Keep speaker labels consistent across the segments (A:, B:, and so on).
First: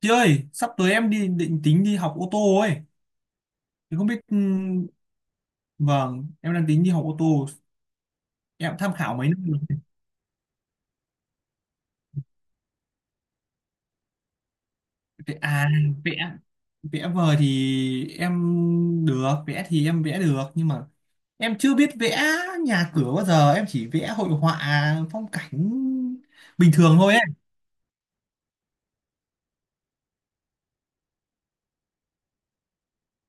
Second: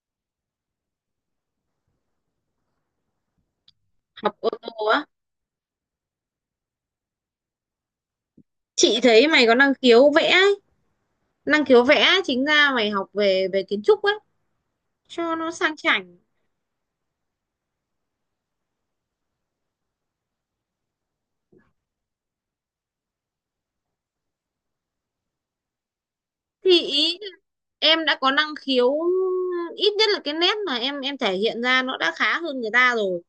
A: Chị ơi, sắp tới em đi định tính đi học ô tô ấy. Thì không biết
B: Học ô tô á?
A: vâng, em đang tính đi học ô tô. Em tham
B: Chị
A: khảo
B: thấy
A: mấy
B: mày có
A: nơi
B: năng
A: rồi.
B: khiếu vẽ ấy. Năng khiếu vẽ, chính ra mày học về về kiến trúc ấy cho nó
A: À,
B: sang chảnh.
A: vẽ vẽ vời thì em được, vẽ thì em vẽ được nhưng mà em chưa biết vẽ nhà cửa bao giờ, em chỉ vẽ hội họa phong cảnh
B: Thì
A: bình thường thôi
B: ý
A: ấy.
B: là em đã có năng khiếu, ít nhất là cái nét mà em thể hiện ra nó đã khá hơn người ta rồi,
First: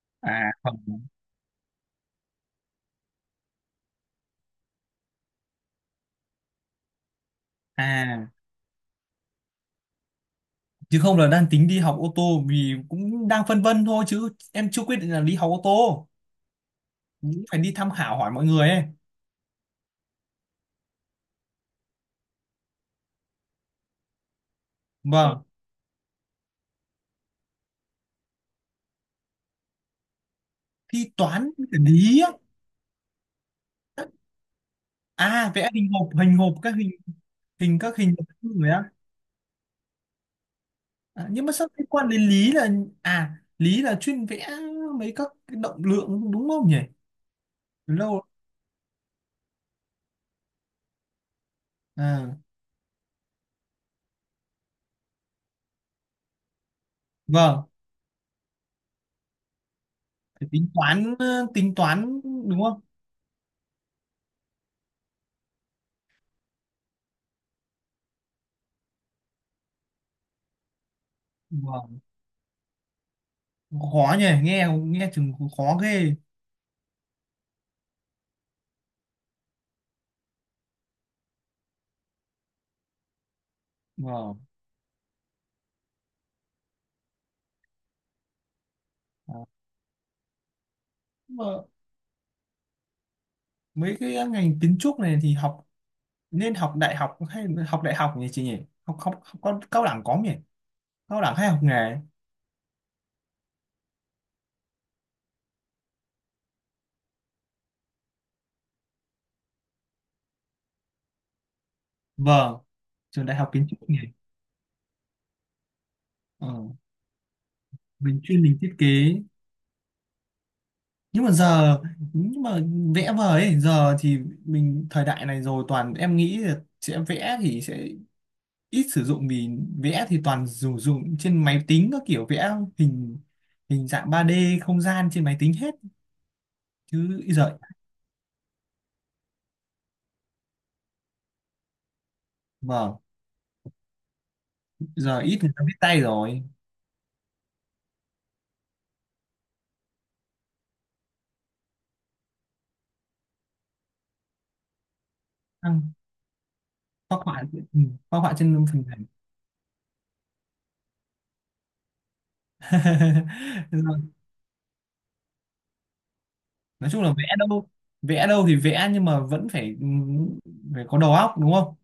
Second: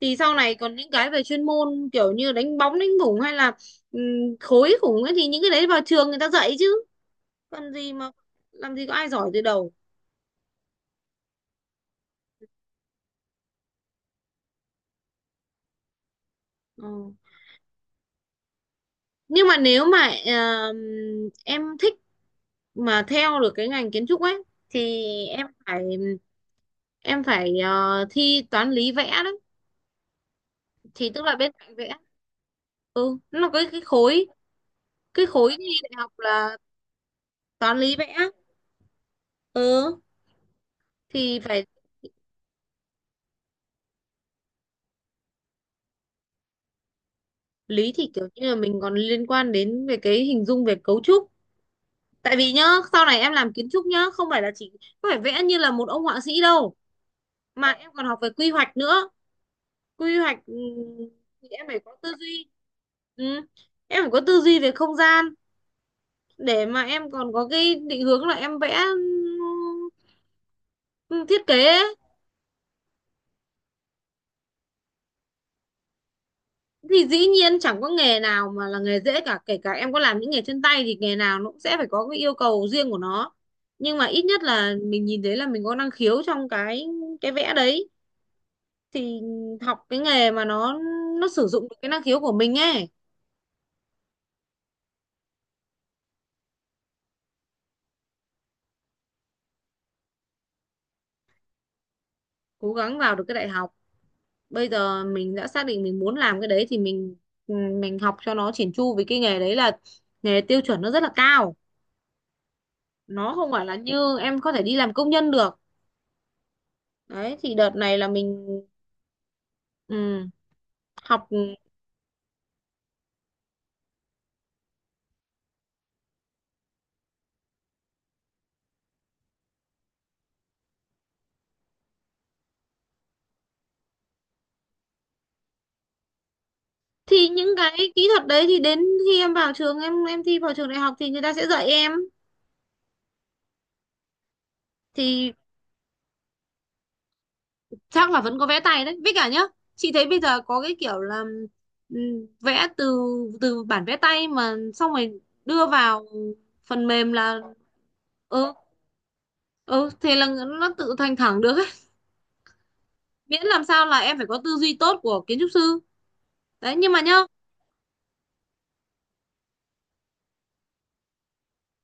B: thì sau
A: À
B: này còn những
A: không.
B: cái về chuyên môn kiểu như đánh bóng đánh bủng hay là ừm, khối khủng ấy, thì những cái đấy vào trường người ta dạy chứ, còn gì mà
A: À
B: làm gì có ai giỏi từ đầu.
A: chứ không là đang tính đi học ô tô vì cũng đang phân vân thôi chứ em chưa quyết định là đi học ô tô.
B: Ừ.
A: Cũng phải đi tham khảo hỏi mọi người ấy.
B: Nhưng mà nếu mà ờm, em thích mà theo được cái ngành kiến trúc ấy thì
A: Vâng.
B: em phải, em phải thi toán lý vẽ đấy.
A: Thi
B: Thì tức là
A: toán
B: bên
A: vật
B: cạnh vẽ,
A: lý á.
B: ừ nó có cái khối, cái
A: À
B: khối thi
A: vẽ
B: đại
A: hình hộp
B: học
A: hình hộp
B: là
A: các hình,
B: toán
A: hình
B: lý
A: các
B: vẽ.
A: hình hộp người á.
B: ừ
A: À,
B: thì
A: nhưng mà
B: phải,
A: sao liên quan đến lý là, à lý là chuyên vẽ mấy các cái động lượng đúng không nhỉ?
B: lý
A: Từ lâu
B: thì
A: rồi.
B: kiểu như là mình còn liên quan đến về cái hình dung về cấu trúc. Tại
A: À
B: vì nhá, sau này em làm kiến trúc nhá, không phải là chỉ, không phải vẽ như là một ông họa sĩ đâu,
A: vâng.
B: mà em còn học về quy hoạch nữa. Quy hoạch,
A: Phải tính toán,
B: thì em
A: tính
B: phải có tư
A: toán
B: duy.
A: đúng không?
B: Ừ. Em phải có tư duy về không gian để mà em còn có cái định hướng là em vẽ, ừ, thiết kế ấy.
A: Vâng. Khó nhỉ, nghe nghe chừng khó ghê.
B: Thì dĩ nhiên chẳng có nghề nào mà là nghề dễ cả, kể cả em có làm những nghề chân tay thì nghề nào nó cũng sẽ phải có cái yêu cầu riêng của nó. Nhưng mà ít
A: Vâng,
B: nhất là mình nhìn thấy là mình có năng khiếu trong cái vẽ đấy, thì
A: à.
B: học cái nghề mà nó
A: Nhưng mà
B: sử dụng được cái năng khiếu của mình ấy.
A: mấy cái ngành kiến trúc này thì học, nên học đại học hay học đại học nhỉ chị nhỉ? Học học cao, cao đẳng có không nhỉ, cao đẳng hay học nghề?
B: Cố gắng vào được cái đại học. Bây giờ mình đã xác định mình muốn làm cái đấy thì mình, ừ, mình học cho nó chỉn chu, vì cái nghề đấy là nghề tiêu chuẩn nó rất là cao,
A: Vâng, trường
B: nó
A: đại học
B: không phải
A: kiến
B: là
A: trúc này,
B: như em có thể đi làm công nhân được.
A: ờ,
B: Đấy, thì đợt này là
A: mình chuyên mình
B: mình,
A: thiết kế.
B: ừ,
A: Nhưng
B: học.
A: mà
B: Ừ,
A: giờ, nhưng mà vẽ vời ấy, giờ thì mình thời đại này rồi, toàn em nghĩ là sẽ vẽ thì sẽ ít sử dụng, vì vẽ thì toàn dùng dùng trên máy tính các kiểu, vẽ hình, hình dạng 3D không gian trên máy tính hết chứ
B: thì những
A: giờ.
B: cái kỹ thuật đấy thì đến khi em vào trường, em thi vào trường đại học thì người ta sẽ dạy em.
A: Vâng, giờ
B: Thì
A: ít người ta viết tay rồi.
B: chắc là vẫn có vẽ tay đấy với cả nhá. Chị thấy bây giờ có cái kiểu là ừ, vẽ từ, bản vẽ tay mà xong rồi đưa
A: Vâng,
B: vào phần mềm
A: phác
B: là,
A: họa, ừ, phác họa
B: ừ
A: trên phần
B: ừ thế là nó tự thành thẳng được ấy, miễn làm sao là
A: mềm.
B: em phải có tư duy tốt của kiến trúc sư. Đấy,
A: Nói
B: nhưng mà
A: chung là
B: nhá.
A: vẽ đâu, vẽ đâu thì vẽ nhưng mà vẫn phải, phải có đầu óc đúng không,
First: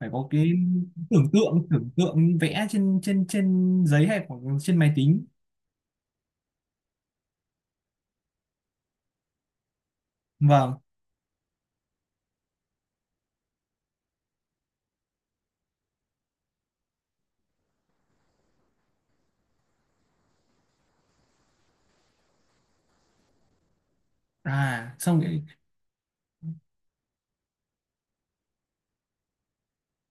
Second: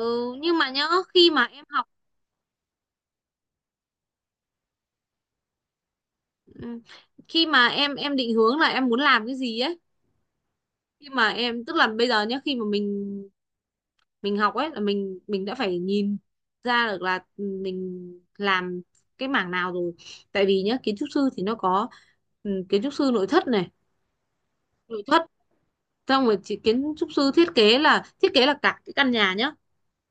A: phải có cái
B: nhưng mà nhá
A: tưởng
B: Khi mà em
A: tượng,
B: học,
A: tưởng tượng vẽ trên trên trên giấy hay hoặc trên máy tính.
B: ừ, khi mà em định hướng là em muốn làm cái gì ấy.
A: Vâng,
B: Khi mà em, tức là bây giờ nhá, khi mà mình, học ấy, là mình, đã phải nhìn ra được là, mình làm cái mảng nào rồi. Tại vì nhá, kiến trúc sư thì nó có, kiến trúc sư nội thất này,
A: à
B: nội
A: xong
B: thất.
A: rồi.
B: Xong rồi kiến trúc sư thiết kế là cả cái căn nhà nhá.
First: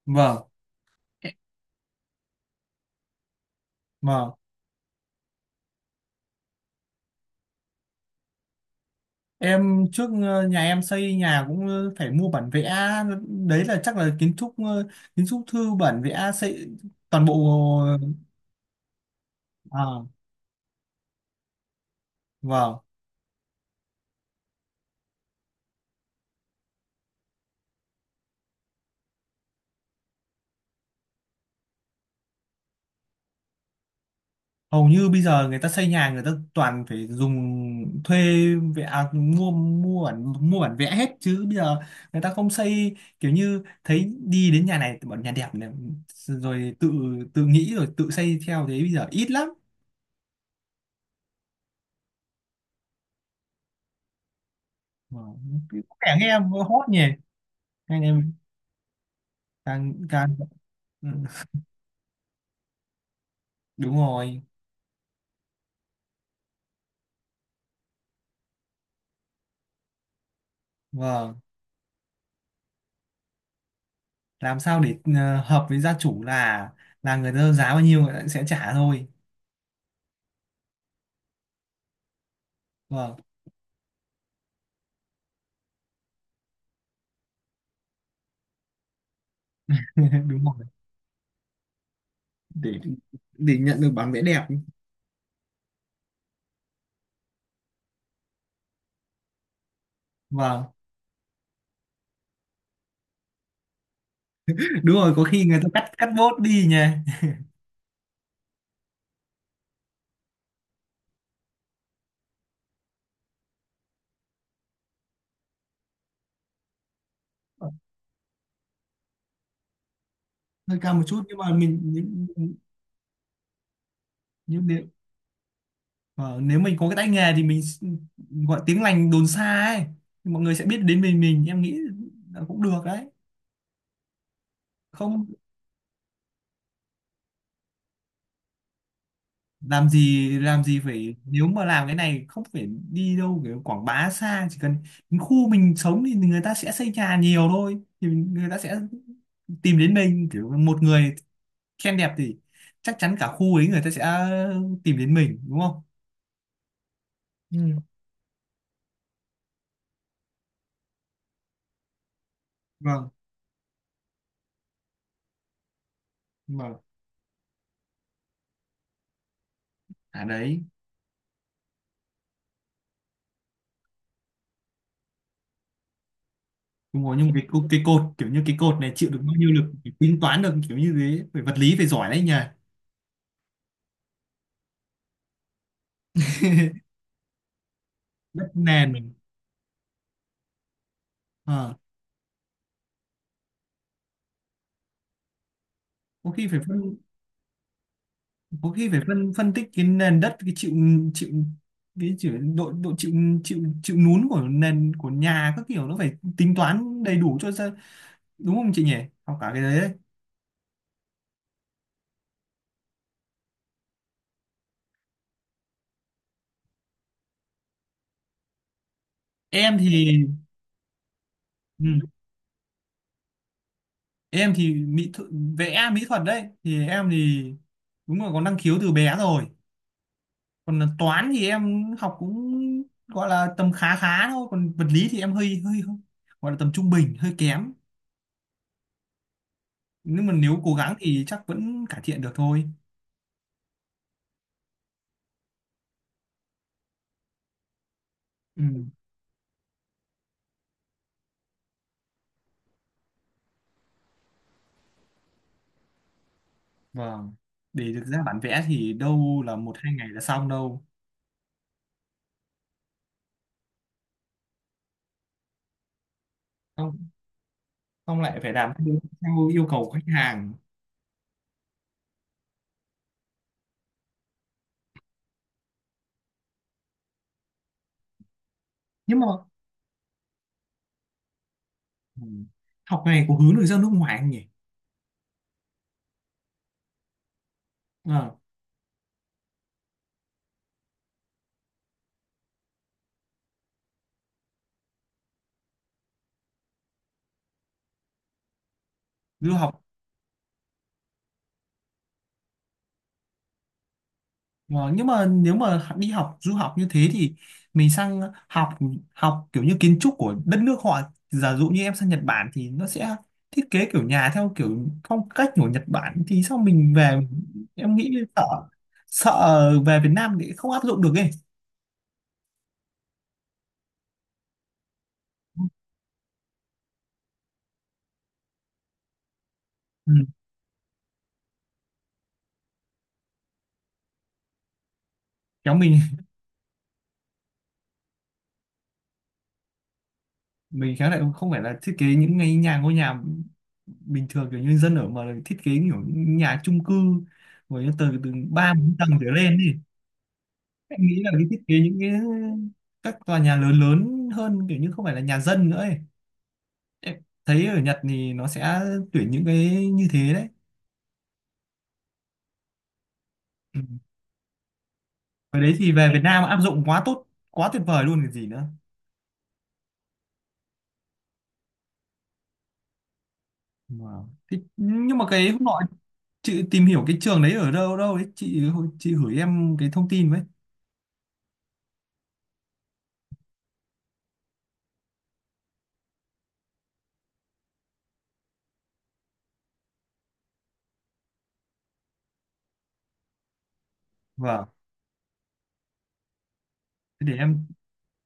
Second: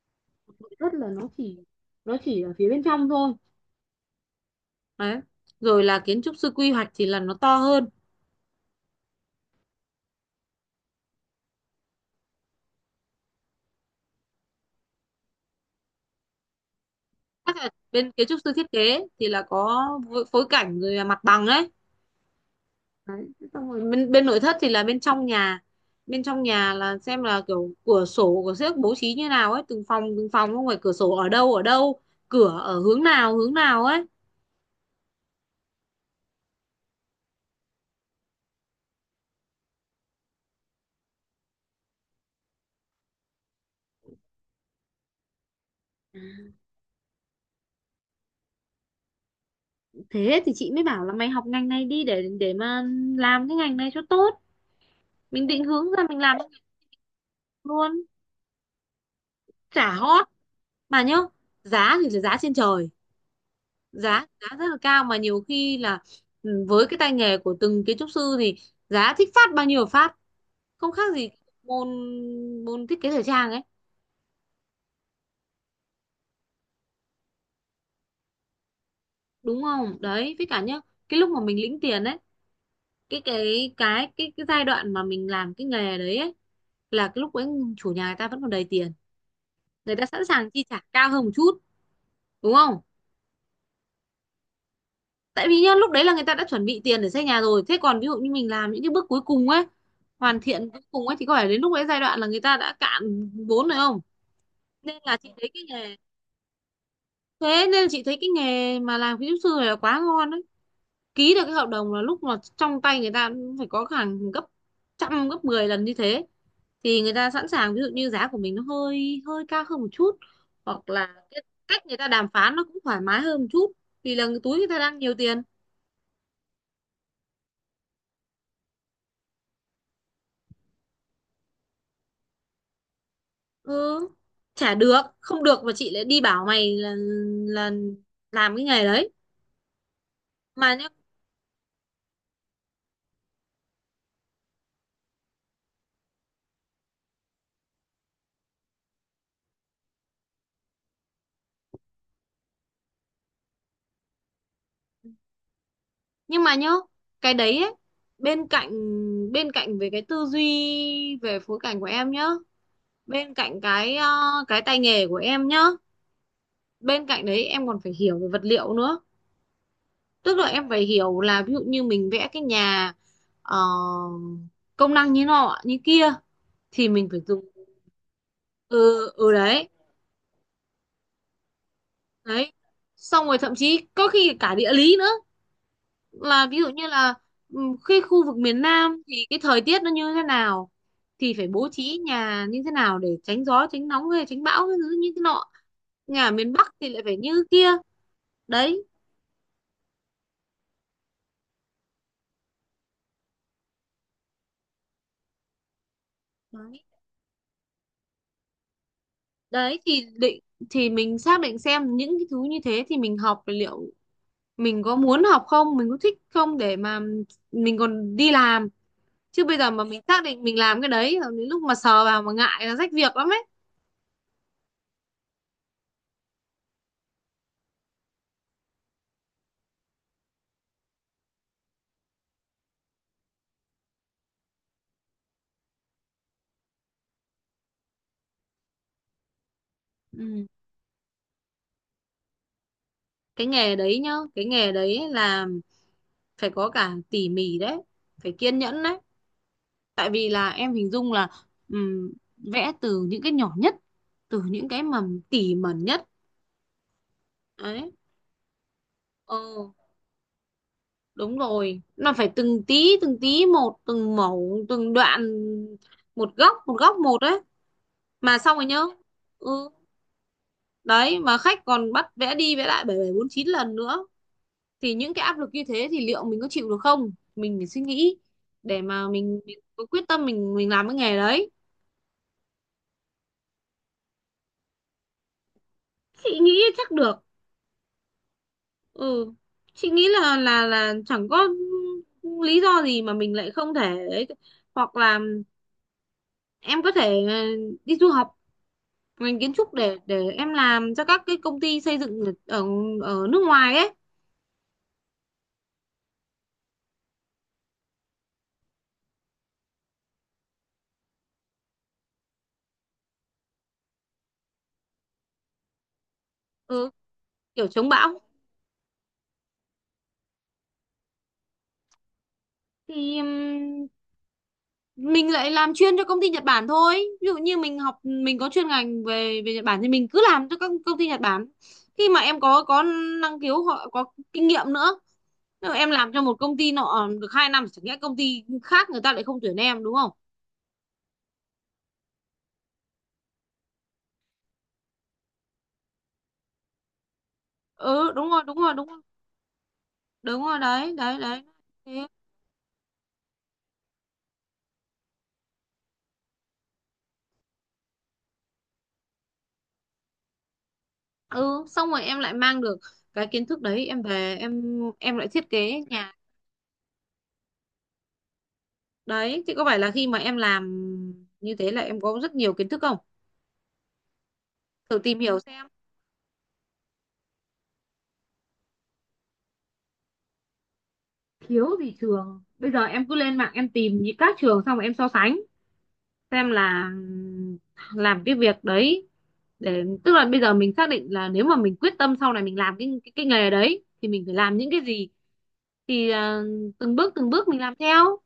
A: Vâng.
B: Nội thất là
A: E-
B: nó chỉ ở phía bên trong thôi.
A: vâng,
B: Đấy. Rồi là kiến trúc sư quy hoạch thì là nó to hơn.
A: em trước, nhà em xây nhà cũng, phải mua bản vẽ, đấy là chắc là kiến trúc, kiến trúc thư bản vẽ xây toàn bộ.
B: Chắc là
A: Ờ,
B: bên kiến trúc sư thiết kế thì là có
A: à
B: phối phối cảnh rồi là mặt bằng ấy.
A: vâng.
B: Đấy. Xong rồi bên bên nội thất thì là bên trong nhà. Bên trong nhà là xem là kiểu cửa sổ của xếp bố trí như nào ấy, từng phòng từng phòng, không phải cửa sổ ở đâu ở đâu, cửa ở hướng nào ấy.
A: Hầu như bây giờ người ta xây nhà người ta toàn phải dùng, thuê vẽ, à, mua mua bản vẽ hết chứ bây giờ người ta không xây kiểu như thấy đi đến nhà này, bọn nhà đẹp này, rồi tự tự nghĩ rồi tự xây theo, thế bây giờ ít lắm.
B: Thế thì chị mới bảo là mày học ngành này đi, để mà làm cái ngành này cho tốt.
A: Mà
B: Mình định
A: có
B: hướng ra
A: vẻ
B: mình
A: nghe
B: làm
A: em hot nhỉ anh
B: luôn.
A: em,
B: Chả
A: càng
B: hot
A: càng,
B: mà
A: ừ,
B: nhá, giá thì là giá trên trời.
A: đúng
B: giá
A: rồi.
B: giá rất là cao, mà nhiều khi là, với cái tay nghề của từng kiến trúc sư thì giá thích phát bao nhiêu phát, không khác gì
A: Vâng,
B: môn môn thiết kế thời trang ấy,
A: làm sao để, hợp với gia chủ là người ta giá bao nhiêu người ta sẽ trả thôi.
B: đúng không? Đấy với cả nhá, cái lúc mà mình lĩnh tiền ấy,
A: Vâng.
B: cái giai đoạn mà mình làm cái nghề đấy ấy, là cái lúc ấy chủ nhà người ta vẫn còn đầy tiền, người ta sẵn
A: Đúng
B: sàng chi
A: rồi,
B: trả cao hơn một chút, đúng không?
A: để để nhận được bản vẽ đẹp.
B: Tại vì nhá, lúc đấy là người ta đã chuẩn bị tiền để xây nhà rồi, thế còn ví dụ như mình làm những cái bước cuối cùng ấy, hoàn thiện
A: Vâng,
B: cuối cùng ấy, thì có phải đến lúc đấy, giai đoạn là người ta đã cạn vốn rồi không?
A: đúng
B: Nên
A: rồi,
B: là
A: có
B: chị
A: khi
B: thấy
A: người
B: cái
A: ta cắt,
B: nghề
A: cắt bốt đi nhỉ.
B: Thế nên chị thấy cái nghề mà làm kiến trúc sư này là quá ngon đấy. Ký được cái hợp đồng là lúc mà trong tay người ta cũng phải có hàng gấp trăm gấp 10 lần như thế, thì người ta sẵn sàng, ví dụ như giá của mình nó hơi hơi cao hơn một chút,
A: Hơi
B: hoặc
A: cao một
B: là
A: chút nhưng
B: cái
A: mà mình
B: cách người ta đàm phán nó cũng thoải mái hơn một chút, vì là túi người
A: nhưng
B: ta
A: nếu,
B: đang nhiều tiền.
A: ờ, nếu mình có cái tay nghề thì gọi tiếng lành đồn xa ấy, thì mọi người sẽ biết đến mình em nghĩ là cũng được đấy.
B: Ừ, chả được
A: Không,
B: không được mà chị lại đi bảo mày là làm cái nghề đấy.
A: làm gì, làm
B: Mà
A: gì
B: nhá,
A: phải, nếu mà làm cái này không phải đi đâu kiểu quảng bá xa, chỉ cần đến khu mình sống thì người ta sẽ xây nhà nhiều thôi, thì người ta sẽ tìm đến mình, kiểu một người khen đẹp thì chắc chắn cả khu ấy người ta sẽ tìm đến mình đúng không.
B: nhưng mà nhá, cái đấy ấy,
A: Ừ.
B: bên cạnh bên cạnh về cái tư duy, về phối cảnh của em nhá,
A: Vâng,
B: bên cạnh cái cái tay nghề của em nhá,
A: mà
B: bên cạnh đấy em còn phải hiểu về vật liệu nữa.
A: à
B: Tức là
A: đấy.
B: em phải hiểu là, ví dụ như mình vẽ cái nhà, ờ, công năng như nọ như kia thì
A: Đúng
B: mình
A: rồi,
B: phải
A: nhưng
B: dùng,
A: cái cột kiểu như cái cột này chịu được
B: ừ
A: bao nhiêu
B: đấy,
A: lực phải tính toán được kiểu như thế, phải vật lý phải giỏi đấy nhỉ.
B: đấy. Xong rồi thậm chí có khi cả địa lý nữa, là ví dụ như là, ừ, cái khu vực
A: Đất
B: miền Nam
A: nền.
B: thì cái thời tiết nó như thế nào, thì phải bố
A: Ờ,
B: trí nhà như thế nào để tránh gió tránh nóng hay tránh bão cái thứ như thế nọ. Nhà ở
A: có khi
B: miền
A: phải
B: Bắc thì
A: phân,
B: lại phải như kia.
A: có
B: Đấy,
A: khi phải phân phân tích cái nền đất, cái chịu, chịu, cái chịu độ, độ chịu, chịu nún của nền của nhà các kiểu, nó phải tính
B: đấy,
A: toán đầy đủ cho ra đúng không chị nhỉ, học cả cái
B: đấy.
A: đấy, đấy.
B: Thì mình xác định xem những cái thứ như thế thì mình học, liệu mình có muốn học không, mình có thích không, để mà mình còn đi làm. Chứ bây giờ
A: Em
B: mà mình xác
A: thì,
B: định mình làm cái đấy rồi, đến lúc mà
A: ừ,
B: sờ vào mà ngại là rách việc lắm ấy.
A: em thì mỹ thuật, vẽ mỹ thuật đấy thì em thì đúng là có năng khiếu từ bé rồi. Còn là toán thì em học cũng gọi là tầm khá khá thôi, còn vật lý thì em hơi hơi, gọi là tầm trung bình hơi kém, nhưng mà
B: Ừ,
A: nếu cố gắng thì chắc vẫn cải thiện được thôi.
B: cái nghề đấy nhá, cái nghề đấy là phải có cả tỉ mỉ đấy, phải kiên
A: Ừ,
B: nhẫn đấy. Tại vì là em hình dung là, ừm, vẽ từ những cái nhỏ nhất, từ những cái mà tỉ mẩn nhất
A: vâng,
B: đấy.
A: để được ra bản vẽ thì
B: ờ
A: đâu là một hai ngày là xong đâu.
B: Đúng rồi, nó phải từng tí một, từng mẩu từng đoạn, một góc một góc
A: Không,
B: một, đấy.
A: không,
B: Mà
A: lại phải
B: xong rồi
A: làm
B: nhá,
A: theo, theo yêu
B: ừ
A: cầu của khách hàng.
B: đấy, mà khách còn bắt vẽ đi vẽ lại bảy bảy bốn chín lần nữa, thì những cái áp lực như thế thì liệu mình có chịu được không? Mình phải suy nghĩ để mà
A: Nhưng mà,
B: mình có quyết tâm mình làm cái nghề đấy.
A: ừ, học này có hướng được ra nước ngoài không nhỉ?
B: Chị nghĩ chắc được.
A: À,
B: ừ chị nghĩ là chẳng có lý do gì mà mình lại không thể ấy. Hoặc là em có thể đi du học ngành kiến
A: du
B: trúc
A: học.
B: để em làm cho các cái công ty xây dựng ở ở nước ngoài ấy.
A: Ờ, nhưng mà nếu mà đi học du học như thế thì mình sang học, học kiểu như kiến trúc của đất nước họ, giả dụ như em sang Nhật Bản thì nó sẽ thiết kế kiểu nhà theo kiểu phong cách của Nhật Bản thì sao
B: Ừ,
A: mình về,
B: kiểu chống
A: em nghĩ
B: bão.
A: sợ, sợ về Việt Nam thì không áp dụng được ấy.
B: Thì mình lại làm chuyên cho công ty Nhật Bản thôi. Ví dụ như mình học mình có chuyên ngành về về Nhật Bản thì mình
A: Ừ.
B: cứ làm cho các công ty Nhật Bản. Khi mà em có năng khiếu, họ có kinh nghiệm nữa. Nếu
A: Kéo
B: mà em
A: mình
B: làm cho một công ty nọ được 2 năm, chẳng nhẽ công ty khác người ta lại không tuyển em, đúng không?
A: mình khéo lại không phải là thiết kế những cái nhà, ngôi nhà bình thường kiểu như dân ở, mà là thiết kế kiểu những nhà chung cư rồi từ
B: Ừ, đúng
A: từ
B: rồi, đúng rồi,
A: ba
B: đúng
A: bốn
B: rồi,
A: tầng trở lên ấy.
B: đúng rồi, đấy,
A: Em
B: đấy,
A: nghĩ là
B: đấy.
A: cái thiết kế những
B: Thế.
A: cái các tòa nhà lớn, lớn hơn kiểu như không phải là nhà dân nữa ấy. Em thấy ở Nhật thì nó sẽ tuyển những cái như thế đấy.
B: Ừ, xong rồi em lại mang được cái kiến thức
A: Ừ.
B: đấy em về, em lại thiết
A: Cái
B: kế
A: đấy thì về
B: nhà.
A: Việt Nam áp dụng quá tốt, quá tuyệt vời luôn cái gì nữa.
B: Đấy thì có phải là khi mà em làm như thế là em có rất nhiều kiến thức không?
A: Wow. Thế,
B: Thử
A: nhưng
B: tìm
A: mà
B: hiểu
A: cái hôm
B: xem,
A: nọ chị tìm hiểu cái trường đấy ở đâu đâu đấy chị gửi em cái thông tin với.
B: thiếu gì trường bây giờ, em cứ lên mạng em tìm những các trường xong rồi em so sánh xem là, làm cái việc đấy, để tức là bây giờ mình xác định là nếu mà mình quyết tâm sau này mình làm cái nghề đấy thì mình phải làm
A: Vâng.
B: những cái gì. Thì
A: Thế
B: từng
A: để
B: bước mình
A: em,
B: làm theo.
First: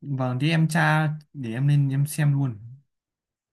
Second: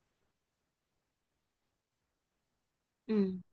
A: vâng thì em tra để em lên em xem luôn.
B: Ừ.